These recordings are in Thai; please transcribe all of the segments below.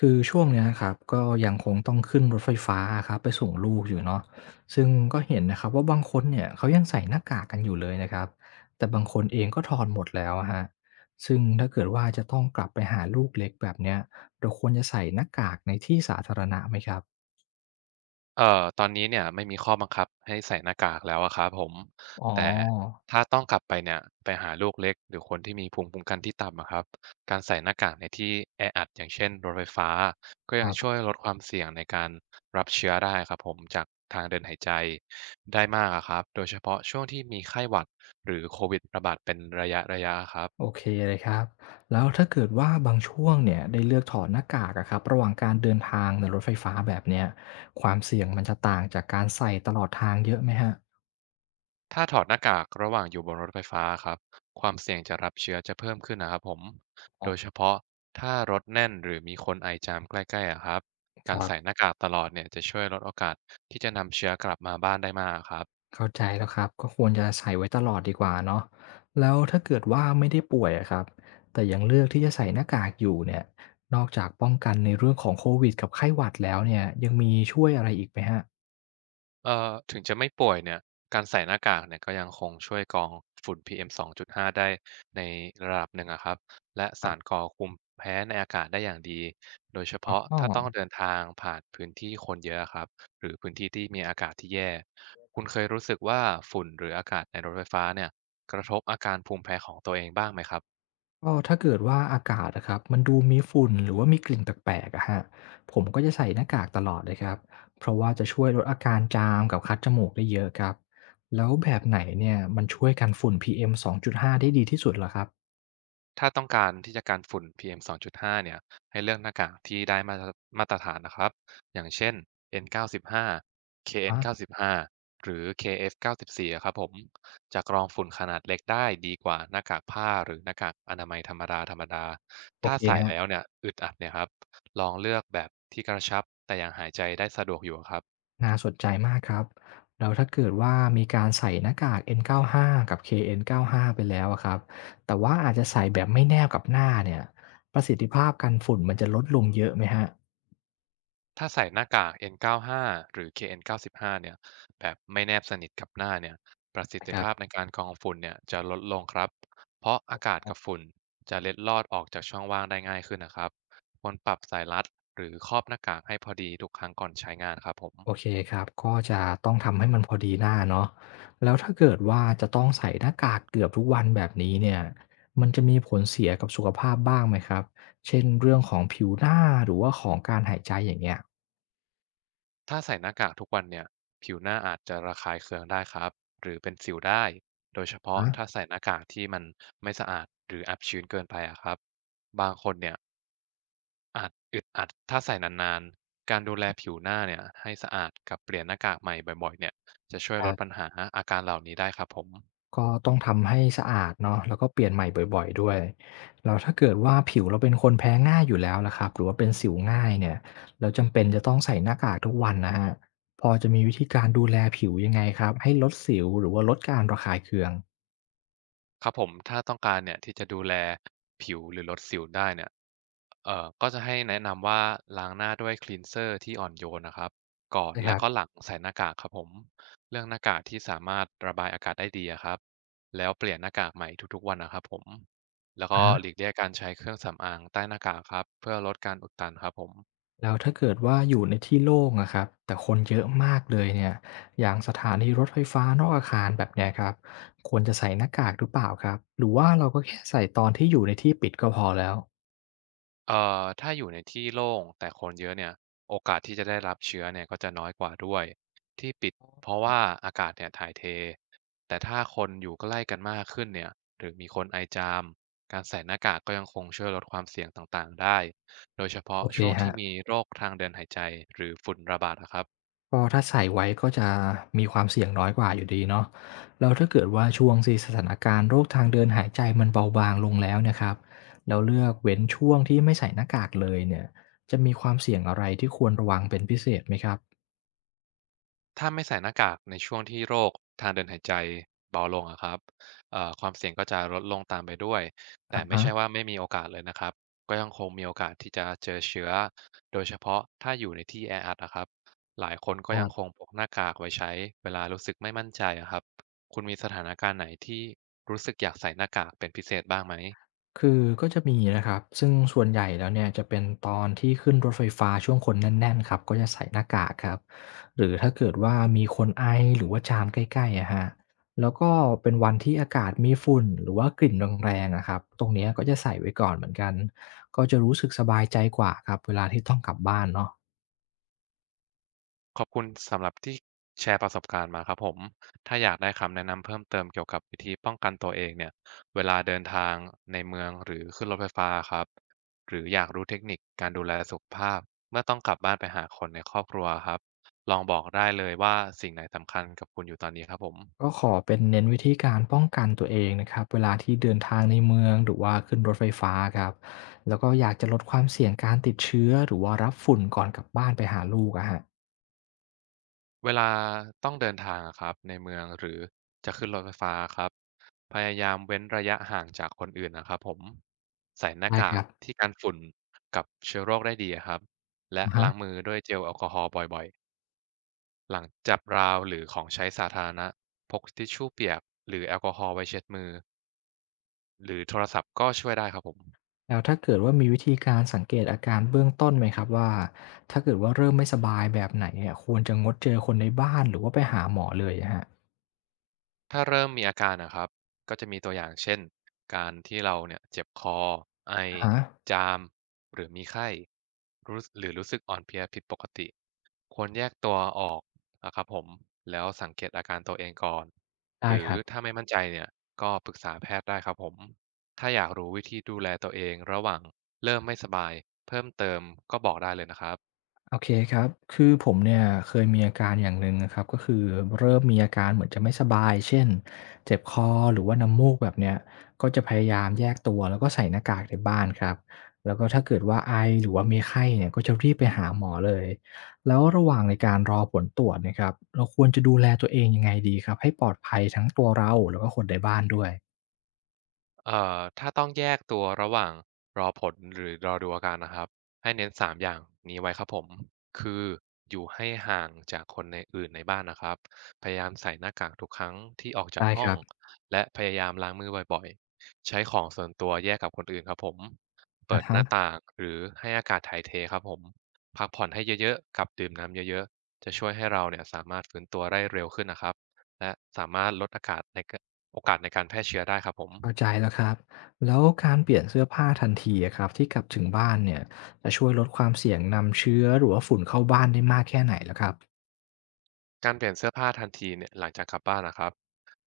คือช่วงเนี้ยครับก็ยังคงต้องขึ้นรถไฟฟ้าครับไปส่งลูกอยู่เนาะซึ่งก็เห็นนะครับว่าบางคนเนี่ยเขายังใส่หน้ากากกันอยู่เลยนะครับแต่บางคนเองก็ถอดหมดแล้วอะฮะซึ่งถ้าเกิดว่าจะต้องกลับไปหาลูกเล็กแบบเนี้ยเราควรจะใส่หน้ากากในที่สาธารณะไหมครับตอนนี้เนี่ยไม่มีข้อบังคับให้ใส่หน้ากากแล้วอะครับผมอ๋แต่อถ้าต้องกลับไปเนี่ยไปหาลูกเล็กหรือคนที่มีภูมิคุ้มกันที่ต่ำอะครับการใส่หน้ากากในที่แออัดอย่างเช่นรถไฟฟ้าก็คยังรัช่บวยลดความเสี่ยงในการรับเชื้อได้ครับผมจากทางเดินหายใจได้มากอะครับโดยเฉพาะช่วงที่มีไข้หวัดหรือโควิดระบาดเป็นระยะๆอะครับ โอเคเลยครับแล้วถ้าเกิดว่าบางช่วงเนี่ยได้เลือกถอดหน้ากากอะครับระหว่างการเดินทางในรถไฟฟ้าแบบเนี้ยความเสี่ยงมันจะต่างจากการใส่ตลอดทางเยอะไหมคร ถ้าถอดหน้ากากระหว่างอยู่บนรถไฟฟ้าครับความเสี่ยงจะรับเชื้อจะเพิ่มขึ้นนะครับผมโดยเฉพาะถ้ารถแน่นหรือมีคนไอจามใกล้ๆอะครับคการรัใส่หบน้ากากตลอดเนี่ยจะช่วยลดโอกาสที่จะนำเชื้อกลับมาบ้านได้มากครับ เข้าใจแล้วครับก็ควรจะใส่ไว้ตลอดดีกว่าเนาะแล้วถ้าเกิดว่าไม่ได้ป่วยอะครับแต่ยังเลือกที่จะใส่หน้ากากอยู่เนี่ยนอกจากป้องกันในเรื่องของโควิดกับไข้หวัดแล้วเนี่ยยังมีช่วยอะไรอีกไหมฮะถึงจะไม่ป่วยเนี่ยการใส่หน้ากากเนี่ยก็ยังคงช่วยกรองฝุ่น PM 2.5ได้ในระดับหนึ่งอะครับและครัสารบก่อภูมิแพ้ในอากาศได้อย่างดีโดยเฉพาะอ๋อถ้าต้องเดินทางผ่านพื้นที่คนเยอะอะครับหรือพื้นที่ที่มีอากาศที่แย่คุณเคยรู้สึกว่าฝุ่นหรืออากาศในรถไฟฟ้าเนี่ยกระทบอาการภูมิแพ้ของตัวเองบ้างไหมครับ ก็ถ้าเกิดว่าอากาศอะครับมันดูมีฝุ่นหรือว่ามีกลิ่นแปลกๆอะครับผมก็จะใส่หน้ากากตลอดเลยครับเพราะว่าจะช่วยลดอาการจามกับคัดจมูกได้เยอะครับแล้วแบบไหนเนี่ยมันช่วยกันฝุ่น PM 2.5ได้ดีที่สุดเหรอครับถ้าต้องการที่จะกันฝุ่น PM 2.5เอ็มสองจุดห้าเนี่ยให้เลือกหน้ากากที่ได้มาตรฐานนะครับอย่างเช่น N95 อา KN95 หาเคเอ็นเก้าสิบห้าหรือ KF94 อฟเก้าสิบสี่อะครับผมจะกรองฝุ่นขนาดเล็กได้ดีกว่าหน้ากากผ้าหรือหน้ากากอนามัยธรรมดาโอถ้าเคใส่ครัแล้วบเนี่ยอึดอัดเนี่ยครับลองเลือกแบบที่กระชับแต่ยังหายใจได้สะดวกอยู่ครับ น่าสนใจมากครับแล้วถ้าเกิดว่ามีการใส่หน้ากาก N95 กาห้ากับ KN95 ไปแล้วอะครับแต่ว่าอาจจะใส่แบบไม่แนบกับหน้าเนี่ยประสิทธิภาพกันฝุ่นมันจะลดลงเยอะไหมครับถ้าใส่หน้ากาก N95 หาหรือ KN95 เอ็นเก้าสิบห้าเนี่ย แบบไม่แนบสนิทกับหน้าเนี่ย ประสิทะคธิรับภาพในการกรองฝุ่นเนี่ย จะลดลงครับ เพราะอากาศอ๋กับอฝุ่นจะเล็ดลอดออกจากช่องว่างได้ง่ายขึ้นนะครับควรปรับสายรัดหรือครอบหน้ากากให้พอดีทุกครั้งก่อนใช้งานครับผม โอเคครับก็จะต้องทำให้มันพอดีหน้าเนาะแล้วถ้าเกิดว่าจะต้องใส่หน้ากากเกือบทุกวันแบบนี้เนี่ยมันจะมีผลเสียกับสุขภาพบ้างไหมครับเช่นเรื่องของผิวหน้าหรือว่าของการหายใจอย่างเงี้ยถ้าใส่หน้ากากทุกวันเนี่ยผิวหน้าอาจจะระคายเคืองได้ครับหรือเป็นสิวได้โดยเฉอพาะรถ้าใส่หน้ากากที่มันไม่สะอาดหรืออับชื้นเกินไปอะครับบางคนเนี่ย อาจอึดอัดถ้าใส่นานๆ การดูแลผิวหน้าเนี่ยให้สะอาดกับเปลี่ยนหน้ากากใหม่บ่อยๆเนี่ยจะช่วยคลรัดปัญบ หาอาการเหล่านี้ได้ครับผมก็ต้องทำให้สะอาดเนาะแล้วก็เปลี่ยนใหม่บ่อยๆด้วยแล้วถ้าเกิดว่าผิวเราเป็นคนแพ้ง่ายอยู่แล้วล่ะครับหรือว่าเป็นสิวง่ายเนี่ยแล้วจำเป็นจะต้องใส่หน้ากากทุกวันนะครับพอจะมีวิธีการดูแลผิวยังไงครับให้ลดสิวหรือว่าลดการระคายเคืองครับผมถ้าต้องการเนี่ยที่จะดูแลผิวหรือลดสิวได้เนี่ยก็จะให้แนะนำว่าล้างหน้าด้วยคลีนเซอร์ที่อ่อนโยนนะครับก่อนนะคและรับก็หลังใส่หน้ากากครับผมเรืองหน้ากากที่สามารถระบายอากาศได้ดีอะครับแล้วเปลี่ยนหน้ากากใหม่ทุกๆวันนะครับผมแล้วอะก็หลีฮะกเลี่ยงการใช้เครื่องสำอางใต้หน้ากากครับเพื่อลดการอุดตันครับผม แล้วถ้าเกิดว่าอยู่ในที่โล่งอะครับแต่คนเยอะมากเลยเนี่ยอย่างสถานีรถไฟฟ้านอกอาคารแบบเนี้ยครับควรจะใส่หน้ากากหรือเปล่าครับหรือว่าเราก็แค่ใส่ตอนที่อยู่ในที่ปิดก็พอแล้วถ้าอยู่ในที่โล่งแต่คนเยอะเนี่ยโอกาสที่จะได้รับเชื้อเนี่ยก็จะน้อยกว่าด้วยที่ปิดเพราะว่าอากาศเนี่ยถ่ายเทแต่ถ้าคนอยู่ใกล้กันมากขึ้นเนี่ยหรือมีคนไอจามการใส่หน้ากากก็ยังคงช่วยลดความเสี่ยงต่างๆได้โดยเฉโอพาะเคช่วงครัที่บ มีโรคทางเดินหายใจหรือฝุ่นระบาดนะครับ ก็ถ้าใส่ไว้ก็จะมีความเสี่ยงน้อยกว่าอยู่ดีเนาะแล้วถ้าเกิดว่าช่วงที่สถานการณ์โรคทางเดินหายใจมันเบาบางลงแล้วเนี่ยครับแล้วเลือกเว้นช่วงที่ไม่ใส่หน้ากากเลยเนี่ยจะมีความเสี่ยงอะไรที่ควรระวังเป็นพิเศษไหมครับถ้าไม่ใส่หน้ากากในช่วงที่โรคทางเดินหายใจเบาลงอะครับความเสี่ยงก็จะลดลงตามไปด้วยอะแต่ไม่ฮะใช่ว่าไม่มีโอกาสเลยนะครับก็ยังคงมีโอกาสที่จะเจอเชื้อโดยเฉพาะถ้าอยู่ในที่แออัดนะครับหลายคนก็คยังคงรับ พกหน้ากากไว้ใช้เวลารู้สึกไม่มั่นใจอะครับคุณมีสถานการณ์ไหนที่รู้สึกอยากใส่หน้ากากเป็นพิเศษบ้างไหม คือก็จะมีนะครับซึ่งส่วนใหญ่แล้วเนี่ยจะเป็นตอนที่ขึ้นรถไฟฟ้าช่วงคนแน่นๆครับก็จะใส่หน้ากากครับหรือถ้าเกิดว่ามีคนไอหรือว่าจามใกล้ๆอะฮะแล้วก็เป็นวันที่อากาศมีฝุ่นหรือว่ากลิ่นแรงๆอะครับตรงเนี้ยก็จะใส่ไว้ก่อนเหมือนกันก็จะรู้สึกสบายใจกว่าครับเวลาที่ต้องกลับบ้านเนาะ ขอบคุณสำหรับที่แชร์ประสบการณ์มาครับผมถ้าอยากได้คำแนะนำเพิ่มเติมเกี่ยวกับวิธีป้องกันตัวเองเนี่ยเวลาเดินทางในเมืองหรือขึ้นรถไฟฟ้าครับหรืออยากรู้เทคนิคการดูแลสุขภาพเมื่อต้องกลับบ้านไปหาคนในครอบครัวครับลองบอกได้เลยว่าสิ่งไหนสำคัญกับคุณอยู่ตอนนี้ครับผม ก็ขอเป็นเน้นวิธีการป้องกันตัวเองนะครับเวลาที่เดินทางในเมืองหรือว่าขึ้นรถไฟฟ้าครับแล้วก็อยากจะลดความเสี่ยงการติดเชื้อหรือว่ารับฝุ่นก่อนกลับบ้านไปหาลูกอะฮะเวลาต้องเดินทางอะครับในเมืองหรือจะขึ้นรถไฟฟ้าครับพยายามเว้นระยะห่างจากคนอื่นนะครับผมใส่หน้าได้คกากรับที่กันฝุ่นกับเชื้อโรคได้ดีอะครับและอะฮะล้างมือด้วยเจลแอลกอฮอล์บ่อยๆหลังจับราวหรือของใช้สาธารณะพกทิชชู่เปียกหรือแอลกอฮอล์ไว้เช็ดมือหรือโทรศัพท์ก็ช่วยได้ครับผม แล้วถ้าเกิดว่ามีวิธีการสังเกตอาการเบื้องต้นไหมครับว่าถ้าเกิดว่าเริ่มไม่สบายแบบไหนเนี่ยควรจะงดเจอคนในบ้านหรือว่าไปหาหมอเลยอะครับถ้าเริ่มมีอาการนะครับก็จะมีตัวอย่างเช่นการที่เราเนี่ยเจ็บคอไออะฮะจามหรือมีไข้รู้หรือรู้สึกอ่อนเพลียผิดปกติควรแยกตัวออกนะครับผมแล้วสังเกตอาการตัวเองก่อนหได้รืคอรับ ถ้าไม่มั่นใจเนี่ยก็ปรึกษาแพทย์ได้ครับผมถ้าอยากรู้วิธีดูแลตัวเองระหว่างเริ่มไม่สบายเพิ่มเติมก็บอกได้เลยนะครับ โอเคครับคือผมเนี่ยเคยมีอาการอย่างหนึ่งนะครับก็คือเริ่มมีอาการเหมือนจะไม่สบายเช่นเจ็บคอหรือว่าน้ำมูกแบบเนี้ยก็จะพยายามแยกตัวแล้วก็ใส่หน้ากากในบ้านครับแล้วก็ถ้าเกิดว่าไอหรือว่ามีไข้เนี่ยก็จะรีบไปหาหมอเลย แล้วระหว่างในการรอผลตรวจเนะครับเราควรจะดูแลตัวเองยังไงดีครับให้ปลอดภัยทั้งตัวเราแล้วก็คนในบ้านด้วยถ้าต้องแยกตัวระหว่างรอผลหรือรอดูอาการนะครับให้เน้น3อย่างนี้ไว้ครับผมคืออยู่ให้ห่างจากคนในอื่นในบ้านนะครับพยายามใส่หน้ากากทุกครั้งที่ออกจากได้คห้องรับและพยายามล้างมือบ่อยๆใช้ของส่วนตัวแยกกับคนอื่นครับผมเปิอะดหฮะ น้าต่างหรือให้อากาศถ่ายเทครับผมพักผ่อนให้เยอะๆกับดื่มน้ำเยอะๆจะช่วยให้เราเนี่ยสามารถฟื้นตัวได้เร็วขึ้นนะครับและสามารถลดอากาศในโอกาสในการแพร่เชื้อได้ครับผม เข้าใจแล้วครับแล้วการเปลี่ยนเสื้อผ้าทันทีอะครับที่กลับถึงบ้านเนี่ยจะช่วยลดความเสี่ยงนำเชื้อหรือว่าฝุ่นเข้าบ้านได้มากแค่ไหนล่ะครับการเปลี่ยนเสื้อผ้าทันทีเนี่ยหลังจากกลับบ้านนะครับ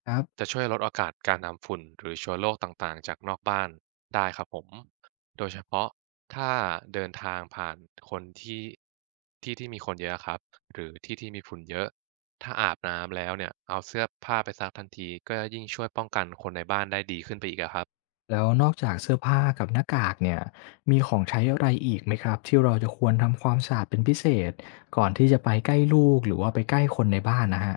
ครับจะช่วยลดโอกาสการนำฝุ่นหรือเชัวโรคต่างๆจากนอกบ้านได้ครับผมโดยเฉพาะถ้าเดินทางผ่านคนที่ที่มีคนเยอะครับหรือที่ที่มีฝุ่นเยอะถ้าอาบน้ำแล้วเนี่ยเอาเสื้อผ้าไปซักทันทีก็ยิ่งช่วยป้องกันคนในบ้านได้ดีขึ้นไปอีกอะครับ แล้วนอกจากเสื้อผ้ากับหน้ากากเนี่ยมีของใช้อะไรอีกไหมครับที่เราจะควรทำความสะอาดเป็นพิเศษก่อนที่จะไปใกล้ลูกหรือว่าไปใกล้คนในบ้านนะฮะ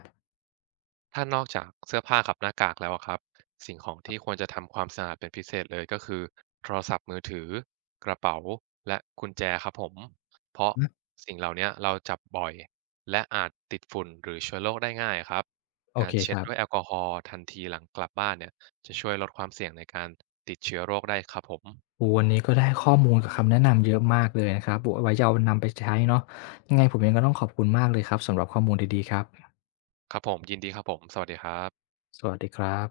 ถ้านอกจากเสื้อผ้ากับหน้ากากแล้วอะครับสิ่งของที่ควรจะทำความสะอาดเป็นพิเศษเลยก็คือโทรศัพท์มือถือกระเป๋าและกุญแจครับผมเพราะอืมสิ่งเหล่าเนี้ยเราจับบ่อยและอาจติดฝุ่นหรือเชื้อโรคได้ง่ายครับโอกาเครคเช็ดรับด้วยแอลกอฮอล์ทันทีหลังกลับบ้านเนี่ยจะช่วยลดความเสี่ยงในการติดเชื้อโรคได้ครับผมโอ้วันนี้ก็ได้ข้อมูลกับคำแนะนำเยอะมากเลยนะครับไว้จะเอานำไปใช้เนาะยังไงผมเองก็ต้องขอบคุณมากเลยครับสำหรับข้อมูลดีๆครับครับผมยินดีครับผมสวัสดีครับสวัสดีครับ